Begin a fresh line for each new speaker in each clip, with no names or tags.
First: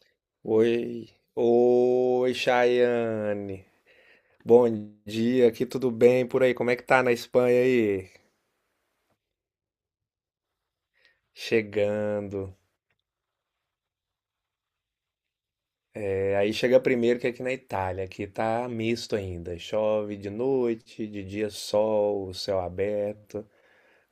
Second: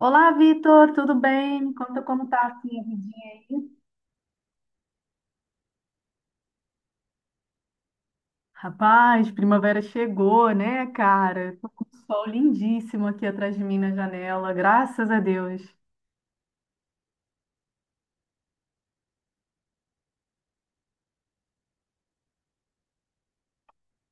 Olá, Vitor,
Oi,
tudo bem? Me conta como tá assim a vidinha
Chayane.
aí.
Bom dia, aqui tudo bem por aí? Como é que tá na Espanha aí?
Rapaz, primavera chegou, né, cara? Tô com um sol
Chegando.
lindíssimo aqui atrás de mim na janela, graças a Deus.
É, aí chega primeiro que aqui na Itália, aqui tá misto ainda. Chove de noite, de dia sol, céu aberto.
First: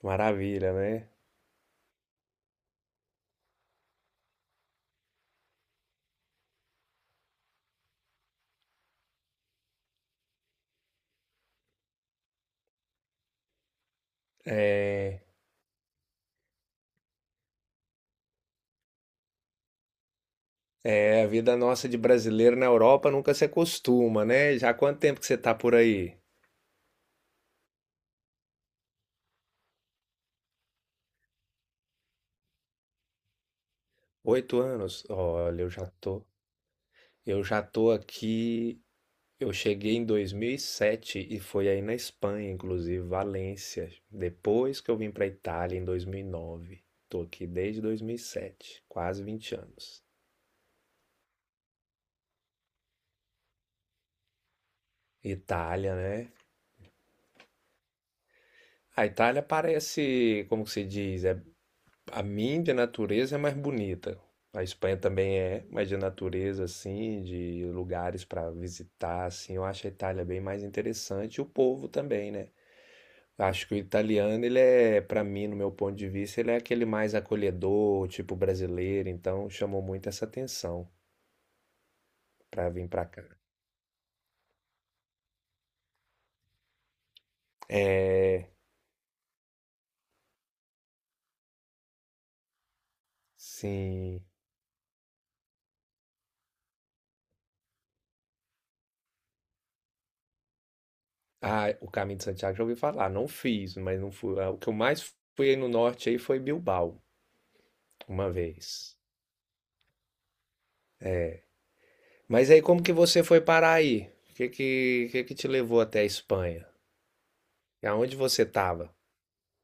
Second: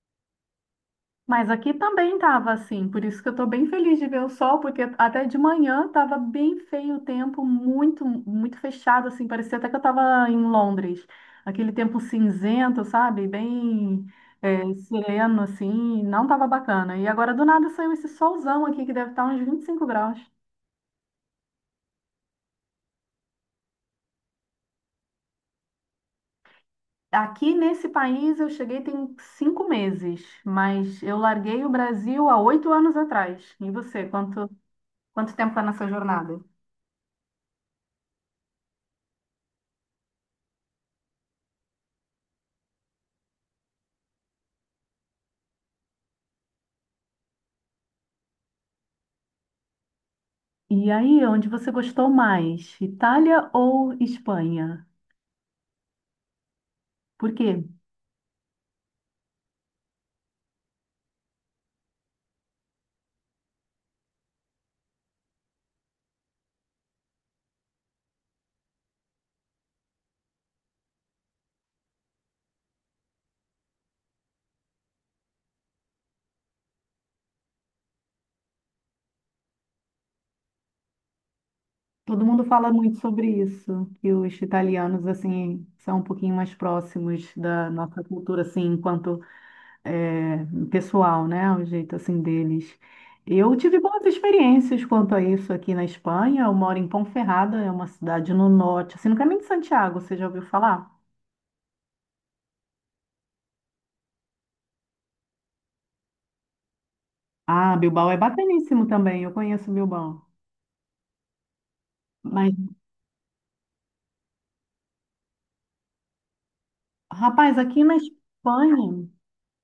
Maravilha, né?
Mas aqui também estava assim, por isso que eu estou bem feliz de ver o sol, porque até de manhã estava bem feio o tempo, muito, muito fechado, assim, parecia até que eu estava em Londres. Aquele tempo cinzento, sabe? Bem
É,
sereno, assim, não estava bacana. E agora do nada saiu esse solzão aqui, que deve estar uns 25 graus.
é, a vida nossa de brasileiro na Europa nunca se acostuma, né? Já há quanto tempo que você tá por aí?
Aqui nesse país eu cheguei tem 5 meses, mas eu larguei o Brasil há 8 anos atrás. E você,
Oito anos?
quanto tempo está
Olha, eu já
nessa
tô,
jornada?
eu já tô aqui. Eu cheguei em 2007 e foi aí na Espanha, inclusive, Valência. Depois que eu vim para Itália em 2009. Tô aqui desde 2007, quase 20 anos.
E aí, onde você gostou mais? Itália ou Espanha?
Itália, né?
Por quê?
A Itália parece, como que se diz, a mim de natureza é mais bonita. A Espanha também é, mas de natureza assim, de lugares para visitar assim, eu acho a Itália bem mais interessante e o povo também, né? Acho que o italiano, ele é, pra mim, no meu ponto de vista, ele é aquele mais acolhedor, tipo brasileiro, então chamou muito essa atenção
Todo mundo
pra
fala
vir
muito
pra cá.
sobre isso, que os italianos, assim, são um pouquinho mais próximos da nossa cultura,
É,
assim, enquanto é, pessoal, né? O jeito, assim, deles. Eu tive boas
sim.
experiências quanto a isso aqui na Espanha. Eu moro em Ponferrada, é uma cidade no norte, assim, no caminho de Santiago, você já ouviu falar?
Ah, o Caminho de Santiago já ouvi falar, não fiz, mas não fui. Ah, o que eu mais fui aí no norte aí foi Bilbao,
Ah, Bilbao é
uma
bacaníssimo
vez.
também, eu conheço Bilbao.
Mas
Mas,
aí como que você foi parar aí? Que que te levou até a Espanha?
rapaz, aqui
E
na
aonde você tava?
Espanha...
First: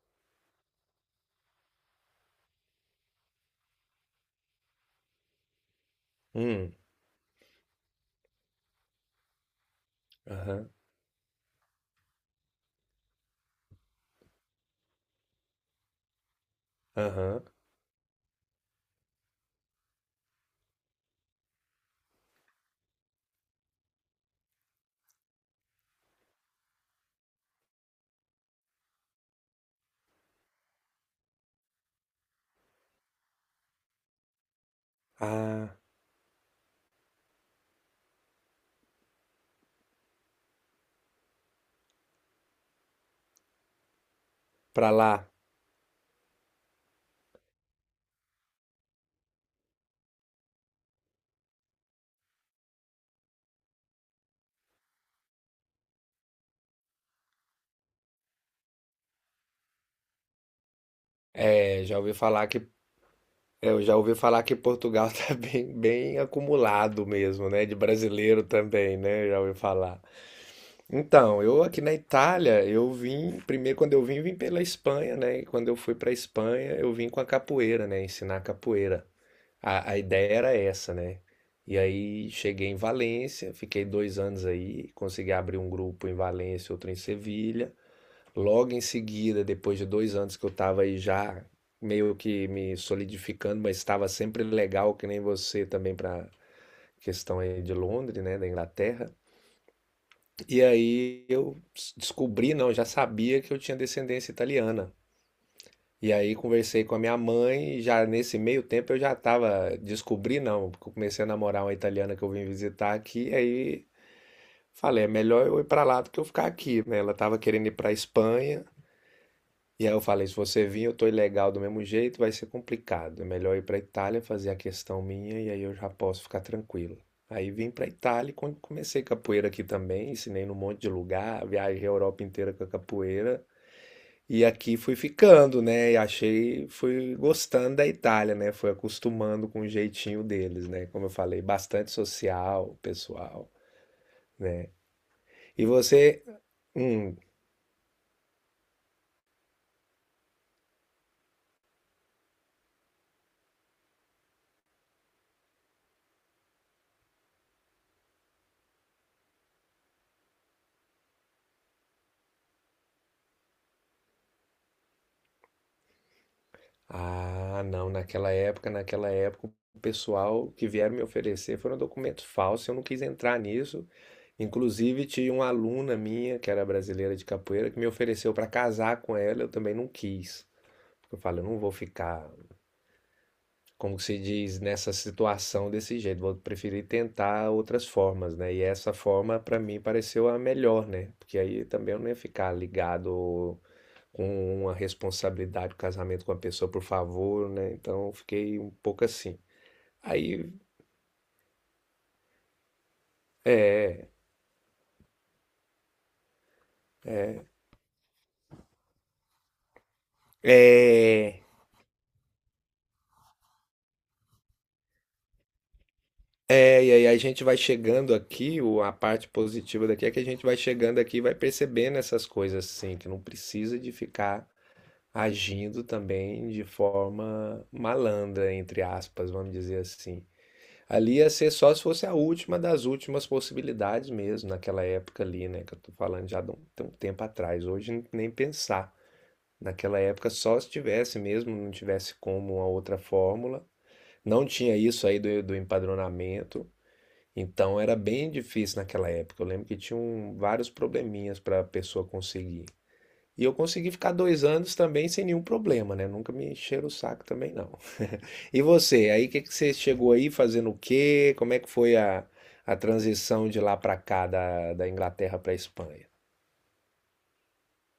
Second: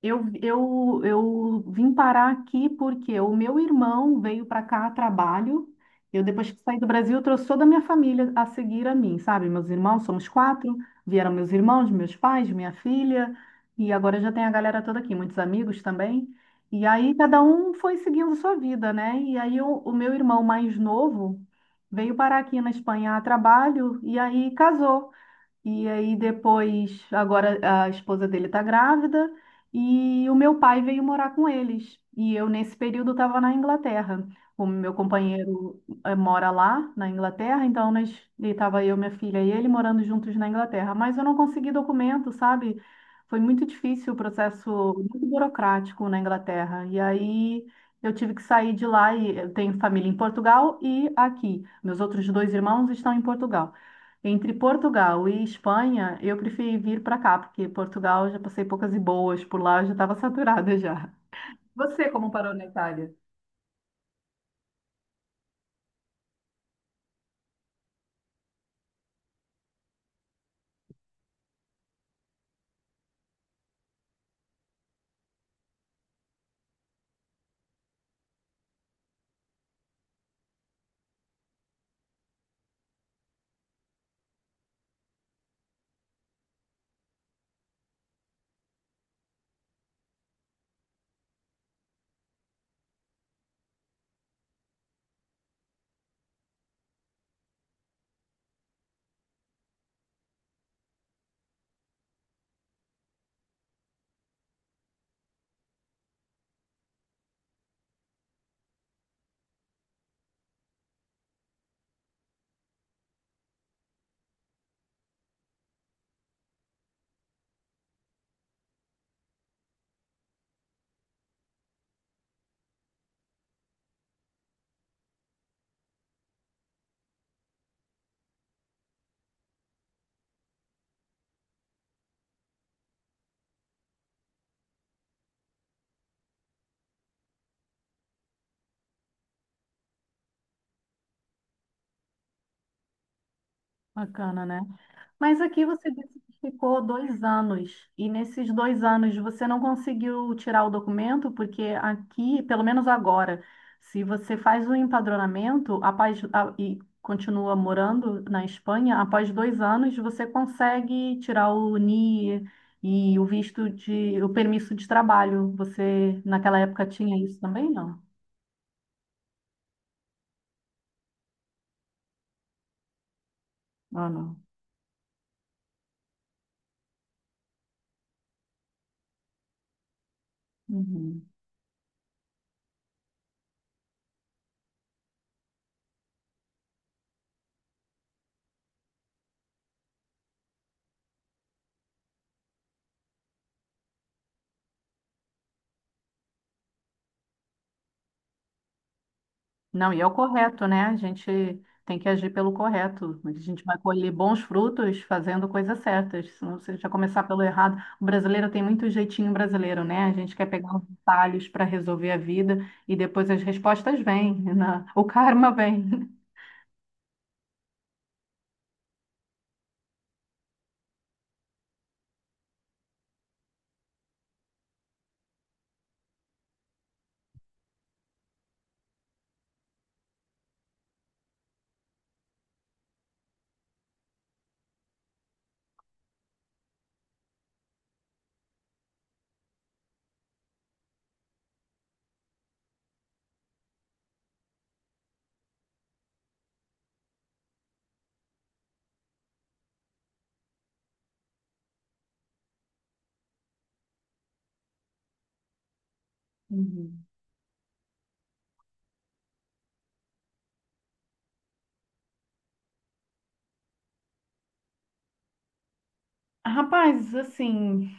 Eu vim parar aqui porque o meu irmão veio para cá a trabalho. Eu, depois que
Hum,
saí do Brasil, eu trouxe toda a minha família a seguir a mim, sabe? Meus irmãos, somos
aham,
quatro. Vieram meus irmãos, meus pais, minha filha. E agora já tem a galera toda aqui, muitos amigos também. E aí cada
aham.
um foi seguindo sua vida, né? E aí o meu irmão mais novo veio parar aqui na Espanha a trabalho e aí casou. E aí depois, agora a esposa dele está grávida e o meu pai veio morar com eles. E eu, nesse período, estava na Inglaterra. O meu
Ah,
companheiro mora lá, na Inglaterra, então estava eu, minha filha e ele morando juntos na Inglaterra. Mas eu não consegui documento, sabe? Foi muito difícil o processo,
pra
muito
lá.
burocrático na Inglaterra. E aí eu tive que sair de lá e eu tenho família em Portugal e aqui. Meus outros dois irmãos estão em Portugal. Entre Portugal e Espanha, eu preferi vir para cá, porque Portugal eu já passei poucas e boas, por lá eu já estava saturada já.
É, já
Você
ouvi
como
falar
parou
que
na Itália?
É, eu já ouvi falar que Portugal tá bem, bem acumulado mesmo, né? De brasileiro também, né? Eu já ouvi falar. Então, eu aqui na Itália, eu vim, primeiro quando eu vim, vim pela Espanha, né? E quando eu fui pra Espanha, eu vim com a capoeira, né? Ensinar capoeira. A ideia era essa, né? E aí cheguei em Valência, fiquei 2 anos aí, consegui abrir um grupo em Valência, outro em Sevilha. Logo em seguida, depois de 2 anos que eu estava aí já meio que me solidificando, mas estava sempre legal, que nem você também para questão aí de Londres, né, da Inglaterra. E aí descobri, não, já sabia que eu tinha descendência italiana. E aí conversei com a minha mãe e já nesse meio tempo eu já estava descobri, não, porque eu comecei a namorar uma italiana que eu vim visitar aqui, e aí falei, é melhor eu ir para lá do que eu ficar aqui, né? Ela estava querendo ir para Espanha. E aí eu falei, se você vir, eu tô ilegal do mesmo jeito, vai ser complicado. É melhor ir pra Itália fazer a questão minha e aí eu já posso ficar tranquilo. Aí vim pra Itália e quando comecei capoeira aqui também, ensinei num monte de lugar, viajei a Europa inteira com a capoeira. E aqui fui ficando, né? E achei, fui gostando da Itália, né? Fui acostumando com o jeitinho deles, né? Como eu falei, bastante social, pessoal,
Bacana, né?
né?
Mas aqui
E
você disse
você,
que ficou
hum,
2 anos, e nesses 2 anos você não conseguiu tirar o documento, porque aqui, pelo menos agora, se você faz o empadronamento após, e continua morando na Espanha, após 2 anos você consegue tirar o NIE e o visto de, o permisso de trabalho. Você naquela época tinha isso
ah,
também,
não,
não?
naquela época, o pessoal que vieram me oferecer foram documentos falsos, eu não quis entrar nisso.
Ah, não.
Inclusive, tinha uma aluna minha, que era brasileira de capoeira, que me ofereceu para casar com ela, eu também não quis. Eu
Uhum.
falei, eu não vou ficar, como se diz, nessa situação desse jeito, vou preferir tentar outras formas, né? E essa forma, para mim, pareceu a melhor, né? Porque aí também eu não ia ficar ligado com uma responsabilidade do casamento com a pessoa, por favor, né? Então eu fiquei um pouco assim.
Não, e é o
Aí,
correto, né? A gente tem que agir pelo correto. A gente vai colher bons frutos fazendo coisas certas. Senão, se a gente já começar pelo errado, o brasileiro tem muito jeitinho brasileiro, né? A gente quer pegar os
é,
detalhes para resolver a vida e depois as respostas vêm, né? O karma vem.
é, e aí a gente vai chegando aqui, o- a parte positiva daqui é que a gente vai chegando aqui e vai percebendo essas coisas assim, que não precisa de ficar agindo também de forma malandra, entre aspas, vamos dizer assim. Ali ia ser só se fosse a última das últimas possibilidades mesmo, naquela época ali, né, que eu tô falando já de um tempo atrás. Hoje nem pensar. Naquela época, só se tivesse mesmo, não tivesse como uma outra fórmula. Não tinha isso aí do empadronamento, então era bem difícil naquela época. Eu lembro que tinham vários probleminhas para a pessoa conseguir. E eu consegui ficar 2 anos também sem nenhum problema, né? Nunca me encheram o
Uhum.
saco também, não. E você, aí que você chegou aí fazendo o quê? Como é que foi a transição de lá para cá, da Inglaterra para a Espanha?
Rapaz, assim,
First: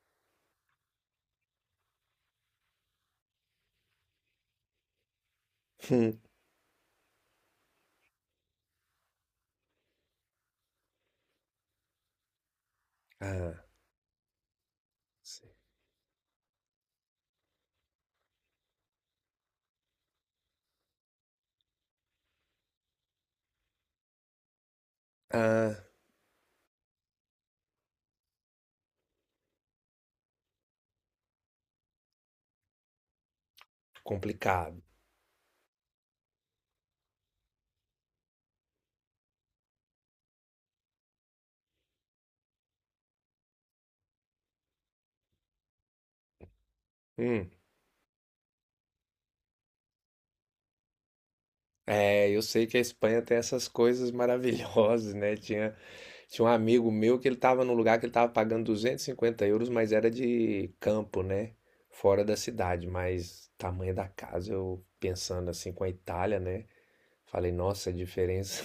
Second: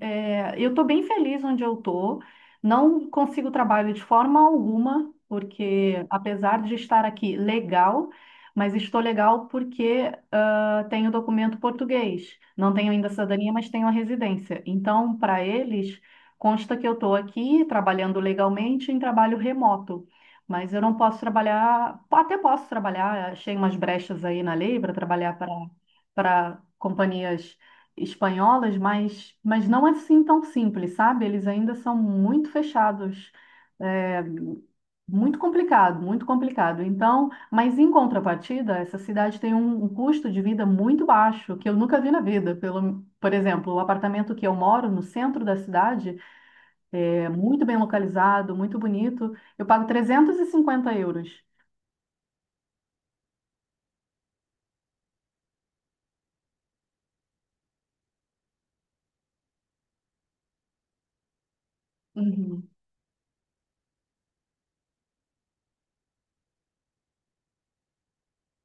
é, eu estou bem feliz onde eu estou. Não consigo trabalho de forma alguma, porque apesar de estar aqui legal, mas estou legal porque tenho documento português. Não tenho ainda cidadania,
Ah,
mas tenho a residência. Então, para eles, consta que eu estou aqui trabalhando legalmente em trabalho remoto. Mas eu não posso trabalhar, até posso trabalhar, achei umas brechas aí na lei para trabalhar
ah,
para companhias espanholas, mas não assim tão simples, sabe? Eles ainda são muito fechados, é,
complicado.
muito complicado, muito complicado. Então, mas em contrapartida, essa cidade tem um custo de vida muito baixo, que eu nunca vi na vida. Pelo, por exemplo, o apartamento que eu moro no centro da cidade é
Hum.
muito bem localizado, muito bonito. Eu pago 350 euros.
É, eu sei que a Espanha tem essas coisas maravilhosas, né? Tinha um amigo meu que ele estava num lugar que ele estava pagando 250 euros, mas era de campo, né? Fora da
Uhum.
cidade, mas tamanho da casa, eu pensando assim com a Itália, né? Falei, nossa, a diferença.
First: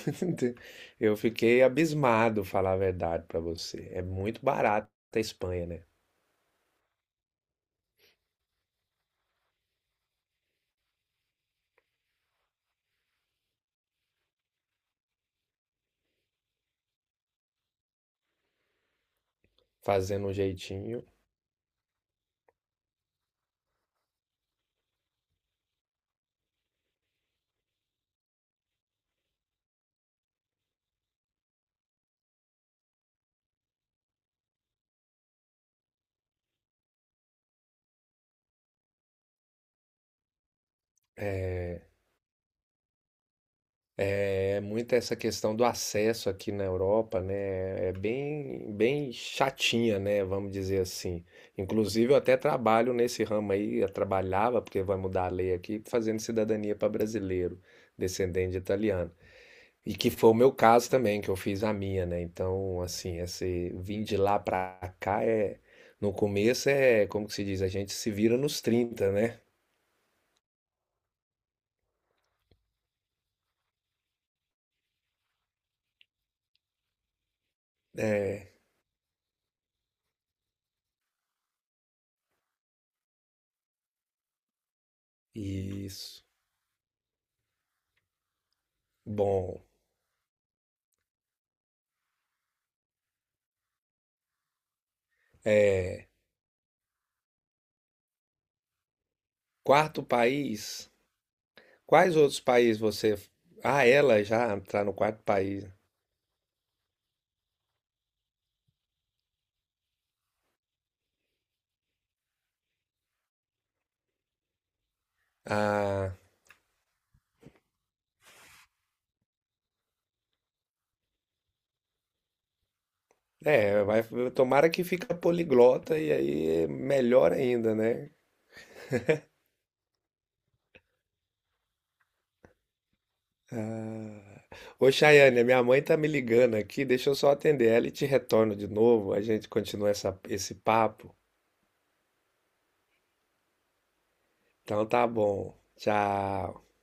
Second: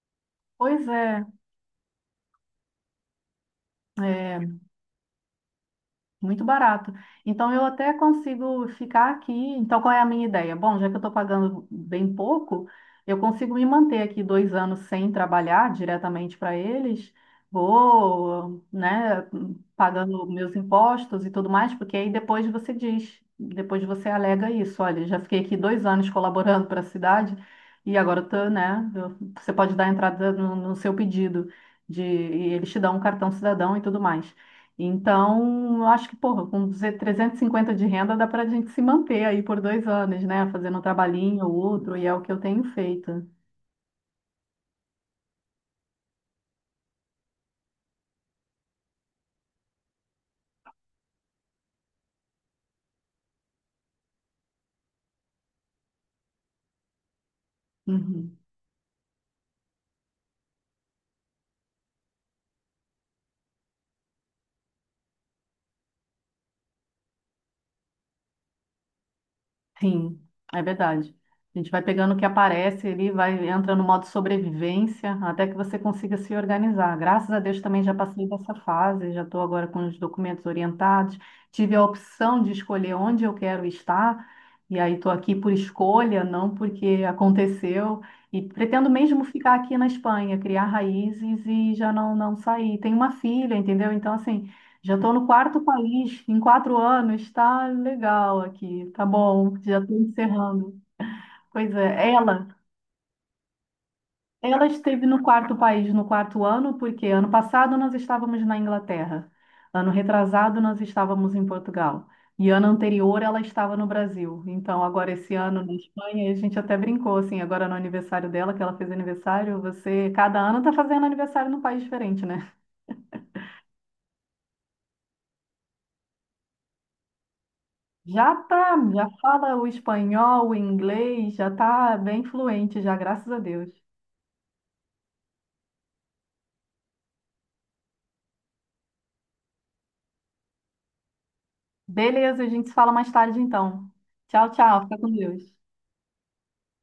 Pois
Eu
é,
fiquei abismado, falar a verdade para você. É
é,
muito barato a Espanha, né?
muito barato. Então, eu até consigo ficar aqui. Então, qual é a minha ideia? Bom, já que eu estou pagando bem pouco, eu consigo me manter aqui 2 anos sem trabalhar diretamente para eles. Vou, né, pagando
Fazendo um
meus
jeitinho.
impostos e tudo mais, porque aí depois você diz, depois você alega isso. Olha, já fiquei aqui 2 anos colaborando para a cidade e agora eu tô, né, você pode dar entrada no seu pedido de, e eles te dão um cartão cidadão e tudo mais. Então, eu acho que, porra, com 350 de renda dá pra gente se manter aí por 2 anos, né? Fazendo um trabalhinho ou
É,
outro, e é o que eu tenho feito.
é muito essa questão do acesso aqui na Europa, né? É bem, bem chatinha, né? Vamos dizer assim. Inclusive, eu até trabalho nesse ramo aí, eu trabalhava, porque vai mudar a lei aqui, fazendo cidadania para brasileiro,
Uhum.
descendente de italiano. E que foi o meu caso também, que eu fiz a minha, né? Então, assim, esse vir de lá para cá é. No começo é, como que se diz? A gente se vira nos 30, né?
Sim, é verdade. A gente vai pegando o que aparece ali, vai entrando no modo sobrevivência, até que você consiga se organizar. Graças a Deus também já passei
É,
dessa fase, já estou agora com os documentos orientados. Tive a opção de escolher onde eu quero estar, e aí estou aqui por escolha,
isso.
não porque aconteceu. E pretendo mesmo ficar
Bom.
aqui na Espanha, criar raízes e já não, não sair. Tenho uma filha, entendeu? Então, assim. Já estou no quarto
É.
país em 4 anos. Está legal aqui, tá bom, já estou
Quarto
encerrando.
país?
Pois é,
Quais outros países você. Ah, ela já
ela,
está no
esteve no
quarto
quarto
país.
país no quarto ano, porque ano passado nós estávamos na Inglaterra, ano retrasado nós estávamos em Portugal, e ano anterior ela estava no Brasil. Então, agora esse ano na
Ah,
Espanha, a gente até brincou assim, agora no aniversário dela, que ela fez aniversário, você, cada ano está fazendo aniversário num país diferente, né?
é, vai, tomara que fica poliglota e aí é melhor ainda, né?
Já tá, já fala o espanhol, o inglês, já tá bem fluente já, graças a Deus.
Ô, Chayane, a minha mãe tá me ligando aqui, deixa eu só atender ela e te retorno de novo, a gente continua essa, esse papo.
Beleza, a gente se fala mais tarde então. Tchau, tchau,
Então
fica
tá
com Deus.
bom. Tchau.